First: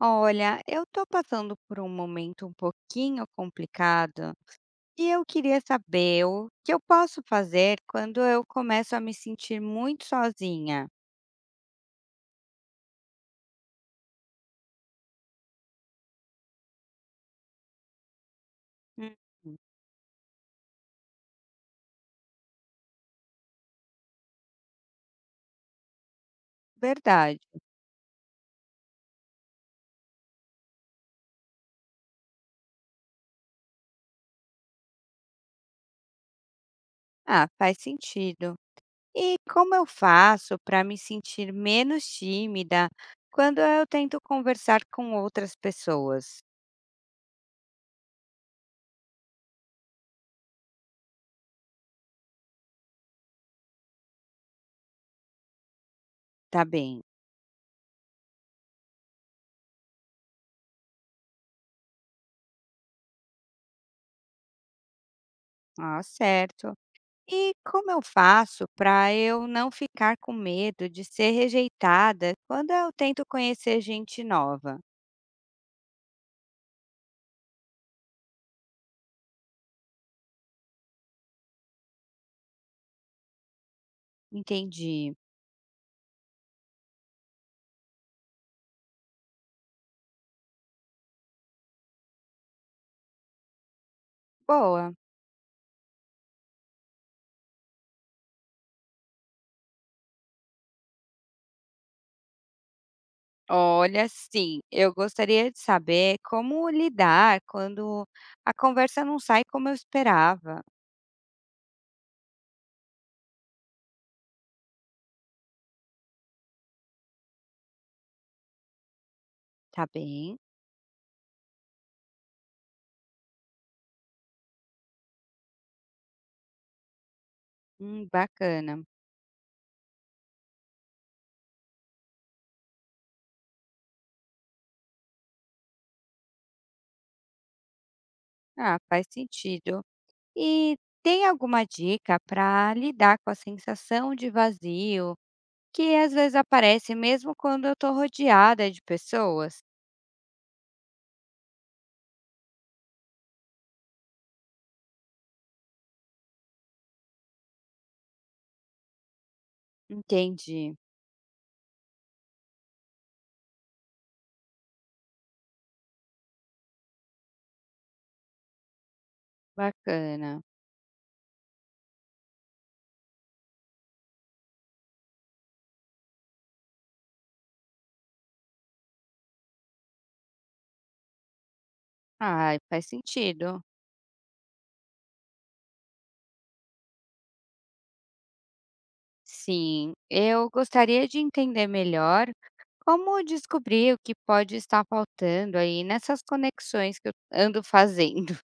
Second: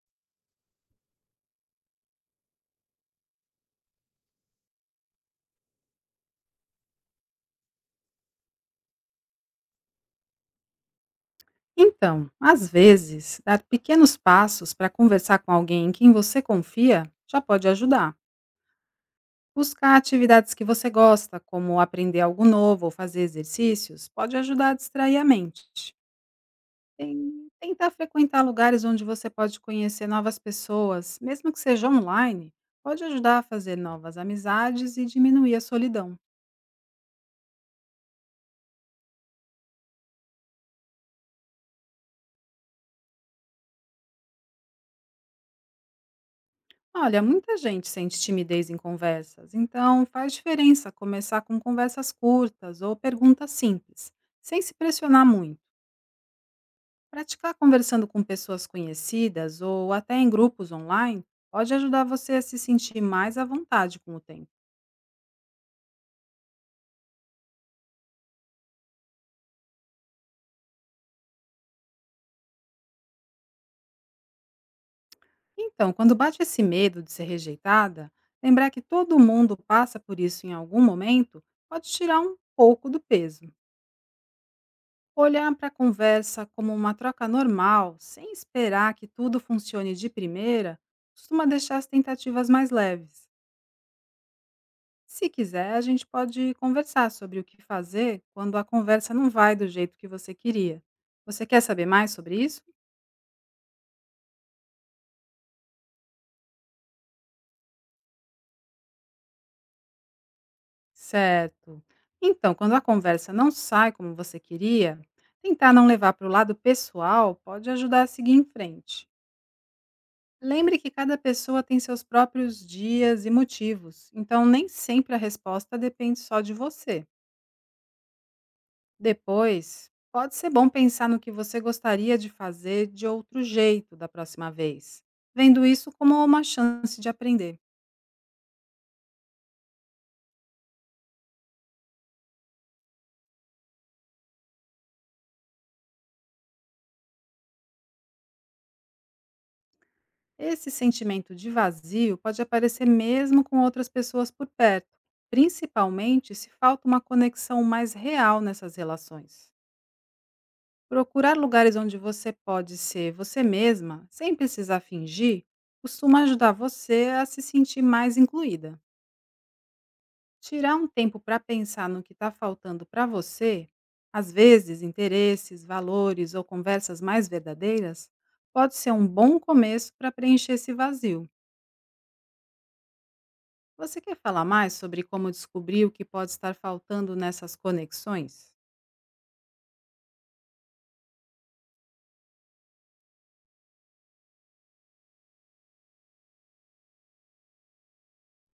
Olha, eu estou passando por um momento um pouquinho complicado e eu queria saber o que eu posso fazer quando eu começo a me sentir muito sozinha. Então, às vezes, dar pequenos passos para conversar com alguém em quem você confia já pode ajudar. Hum, Buscar atividades que você gosta, como aprender algo novo ou fazer exercícios, pode ajudar a distrair a mente. verdade. Tentar frequentar lugares onde você pode conhecer novas pessoas, mesmo que seja online, pode ajudar a fazer novas amizades e diminuir a solidão. Ah, faz sentido. E como eu faço para me sentir menos tímida quando eu tento conversar com outras pessoas? Olha, muita gente sente timidez em conversas, então faz diferença começar com conversas curtas ou perguntas simples, sem se pressionar muito. Tá bem. Praticar conversando com pessoas conhecidas ou até em grupos online pode ajudar você a se sentir mais à vontade com o tempo. Ah, certo. E como eu faço para eu não ficar com medo de ser rejeitada quando eu tento conhecer gente nova? Então, quando bate esse medo de ser rejeitada, lembrar que todo mundo passa por isso em algum momento pode tirar um pouco do peso. Entendi. Olhar para a conversa como uma troca normal, sem esperar que tudo funcione de primeira, costuma deixar as tentativas mais leves. Boa. Se quiser, a gente pode conversar sobre o que fazer quando a conversa não vai do jeito que você queria. Você quer saber mais sobre isso? Olha, sim, eu gostaria de saber como lidar quando a conversa não sai como eu esperava. Certo. Então, quando a conversa não sai como você queria, tentar não levar para o lado pessoal pode ajudar a seguir em frente. Tá bem? Lembre que cada pessoa tem seus próprios dias e motivos, então nem sempre a resposta depende só de você. Bacana. Depois, pode ser bom pensar no que você gostaria de fazer de outro jeito da próxima vez, vendo isso como uma chance de aprender. Ah, faz sentido. E tem alguma dica para lidar com a sensação de vazio que às vezes aparece mesmo quando eu estou rodeada de pessoas? Esse sentimento de vazio pode aparecer mesmo com outras pessoas por perto, principalmente se falta uma conexão mais real nessas relações. Entendi, Procurar lugares onde você pode ser você mesma, sem precisar fingir, costuma ajudar você a se sentir mais incluída. bacana. Tirar um tempo para pensar no que está faltando para você, às vezes interesses, valores ou conversas mais verdadeiras, pode ser um bom começo para preencher esse vazio. Ah, faz sentido. Você quer falar mais sobre como descobrir o que pode estar faltando nessas conexões? Sim, eu gostaria de entender melhor como descobrir o que pode estar faltando aí nessas conexões que eu ando fazendo.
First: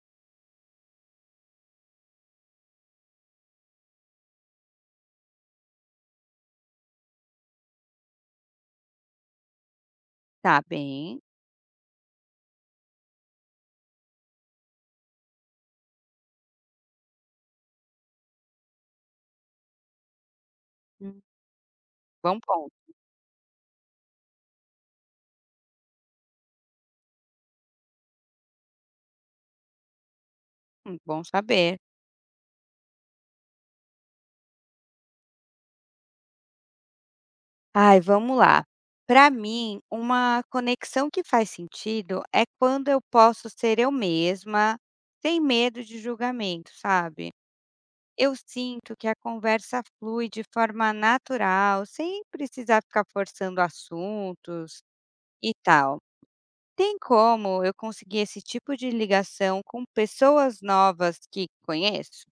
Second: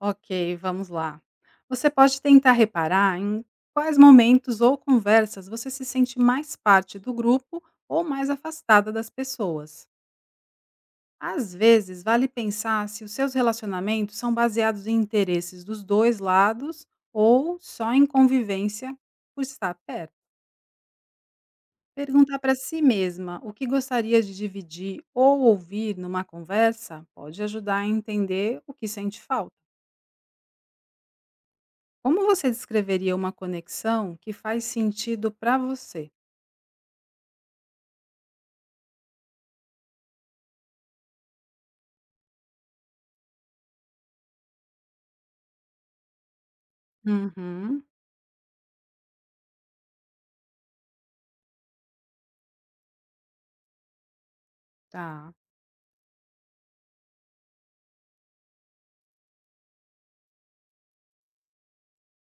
Ok, vamos lá. Você pode tentar reparar em quais momentos ou conversas você se sente mais parte do grupo ou mais afastada das pessoas. Tá bem. Às vezes, vale pensar se os seus relacionamentos são baseados em interesses dos dois lados ou só em convivência por estar perto. hum, Bom Perguntar para si ponto. mesma o que gostaria de dividir ou ouvir numa conversa pode ajudar a entender o que sente falta. Bom saber. Como você descreveria uma conexão que faz sentido para você? Ai, vamos lá. Para mim, uma conexão que faz sentido é quando eu posso ser eu mesma, sem medo de julgamento, sabe? Uhum. Eu sinto que a conversa flui de forma natural, sem precisar ficar forçando assuntos Tá. e tal. Tem como eu conseguir esse tipo de ligação com pessoas novas que conheço?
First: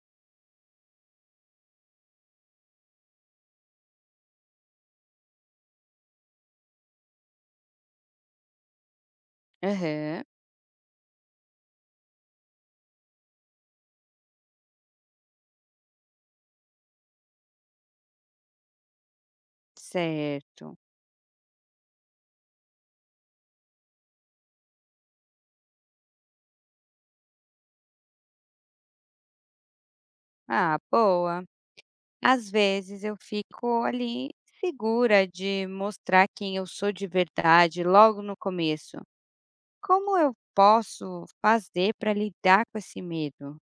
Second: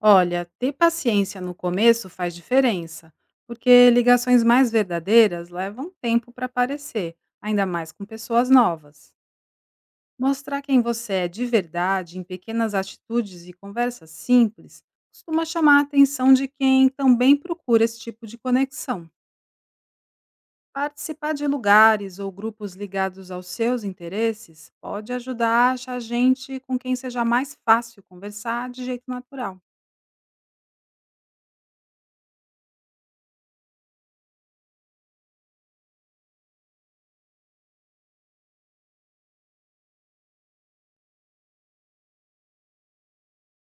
Olha, ter paciência no começo faz diferença, porque ligações mais verdadeiras levam tempo para aparecer, ainda mais com pessoas novas. Aham, Mostrar quem você é de verdade em pequenas atitudes e conversas simples costuma chamar a atenção de quem também procura esse tipo de conexão. certo. Participar de lugares ou grupos ligados aos seus interesses pode ajudar a achar gente com quem seja mais fácil conversar de jeito natural. Ah, boa. Às vezes eu fico ali segura de mostrar quem eu sou de verdade logo no começo. Como eu posso fazer para lidar com esse medo?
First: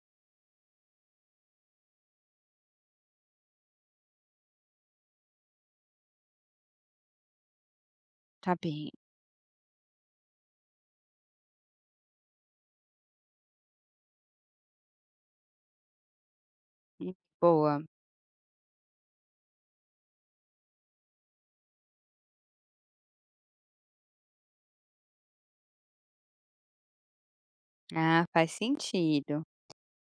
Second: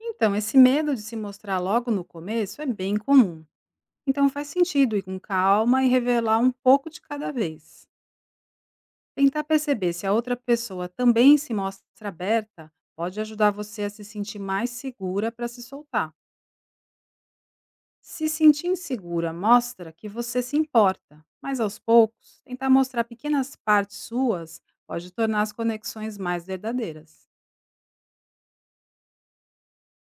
Então, esse medo de se mostrar logo no começo é bem comum. Então, faz sentido ir com calma e revelar um pouco de cada vez. Tá bem. Tentar perceber se a outra pessoa também se mostra aberta pode ajudar você a se sentir mais segura para se soltar. hum, Boa. Se sentir insegura mostra que você se importa, mas aos poucos, tentar mostrar pequenas partes suas pode tornar as conexões mais verdadeiras. Ah, faz sentido.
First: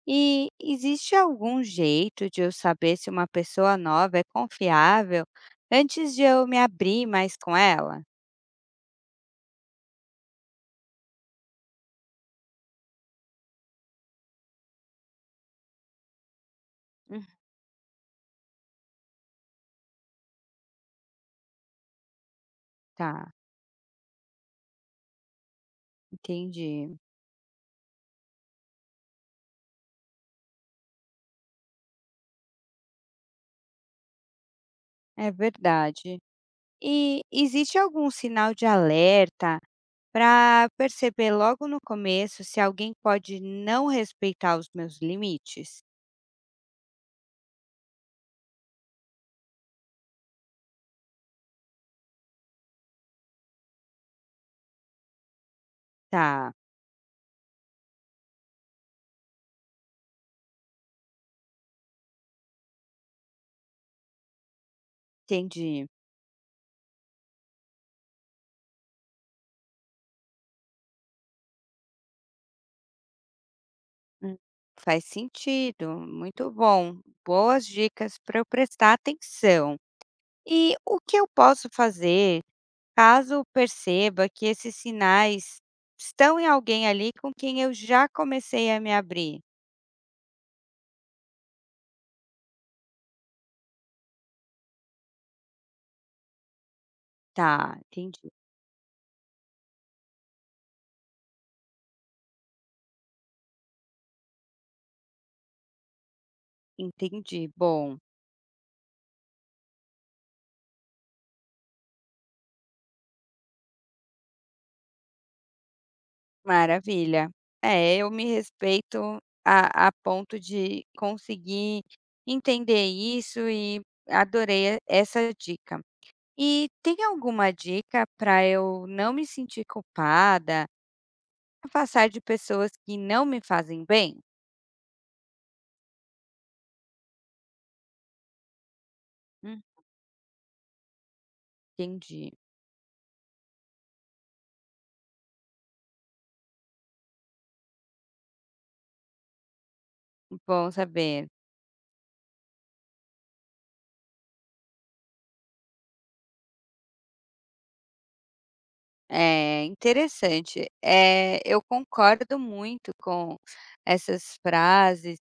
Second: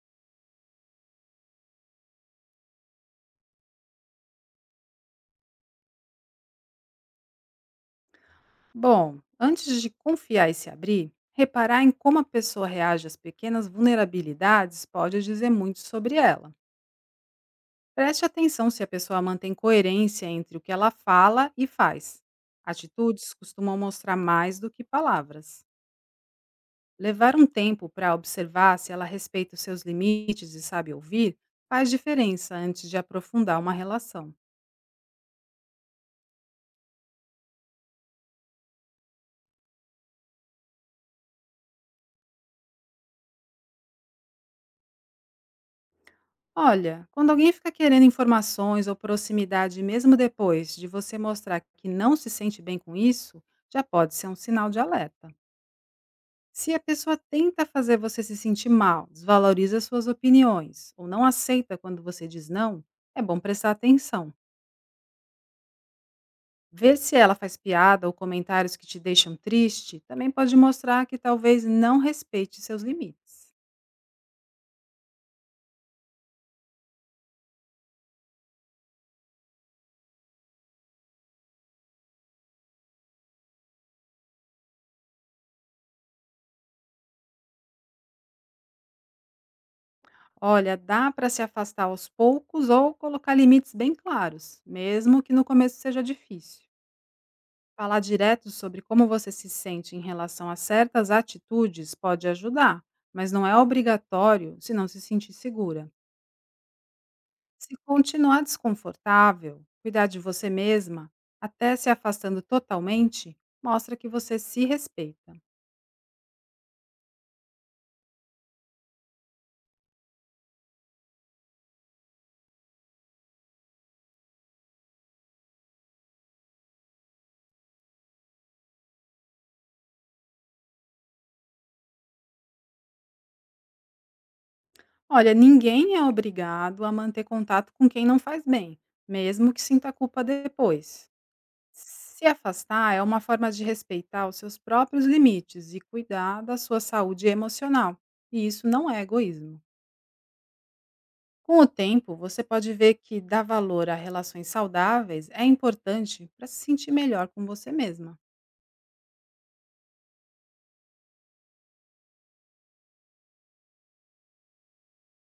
E existe algum jeito de eu saber se uma pessoa nova é confiável antes de eu me abrir mais com ela? Bom, antes de confiar e se abrir, reparar em como a pessoa reage às pequenas vulnerabilidades pode dizer muito sobre ela. Hum. Preste atenção se a pessoa mantém coerência entre o que ela fala e faz. Atitudes Tá, costumam mostrar mais do que palavras. entendi. Levar um tempo para observar se ela respeita os seus limites e sabe ouvir faz diferença antes de aprofundar uma relação. É verdade. E existe algum sinal de alerta para perceber logo no começo se alguém pode não respeitar os meus limites? Olha, quando alguém fica querendo informações ou proximidade mesmo depois de você mostrar que não se sente bem com isso, já pode ser um sinal de alerta. Tá, Se a pessoa tenta fazer você se sentir mal, desvaloriza suas opiniões ou não aceita quando você diz não, é bom prestar atenção. entendi. Ver se ela faz piada ou comentários que te deixam triste também pode mostrar que talvez não respeite seus limites. Hum, Faz sentido. Muito bom. Boas dicas para eu prestar atenção. E o que eu posso fazer caso perceba que esses sinais estão em alguém ali com quem eu já comecei a me abrir? Olha, dá para se afastar aos poucos ou colocar limites bem claros, mesmo que no começo seja difícil. Tá, Falar entendi, direto sobre como você se sente em relação a certas atitudes pode ajudar, mas não é obrigatório se não se sentir segura. entendi. Se Bom, continuar desconfortável, cuidar de você mesma, até se afastando totalmente, mostra que você se respeita. maravilha. É, eu me respeito a ponto de conseguir entender isso e adorei essa dica. E tem alguma dica para eu não me sentir culpada, afastar de pessoas que não me fazem bem? Olha, ninguém é obrigado a manter contato com quem não faz bem, mesmo que Hum, sinta culpa depois. Se entendi. afastar é uma forma de respeitar os seus próprios limites e cuidar da sua saúde emocional, e isso não é egoísmo. Bom saber. Com o tempo, você pode ver que dar valor a relações saudáveis é importante para se sentir melhor com você mesma. É interessante. É, eu concordo muito com essas frases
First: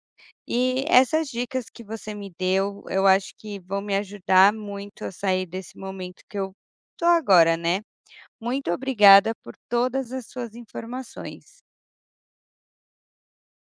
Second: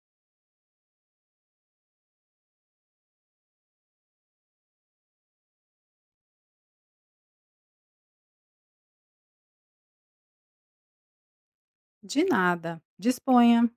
e essas dicas que você me deu, eu acho que vão me ajudar muito a sair desse momento que eu tô agora, né. Muito obrigada por todas as suas informações. De nada, disponha!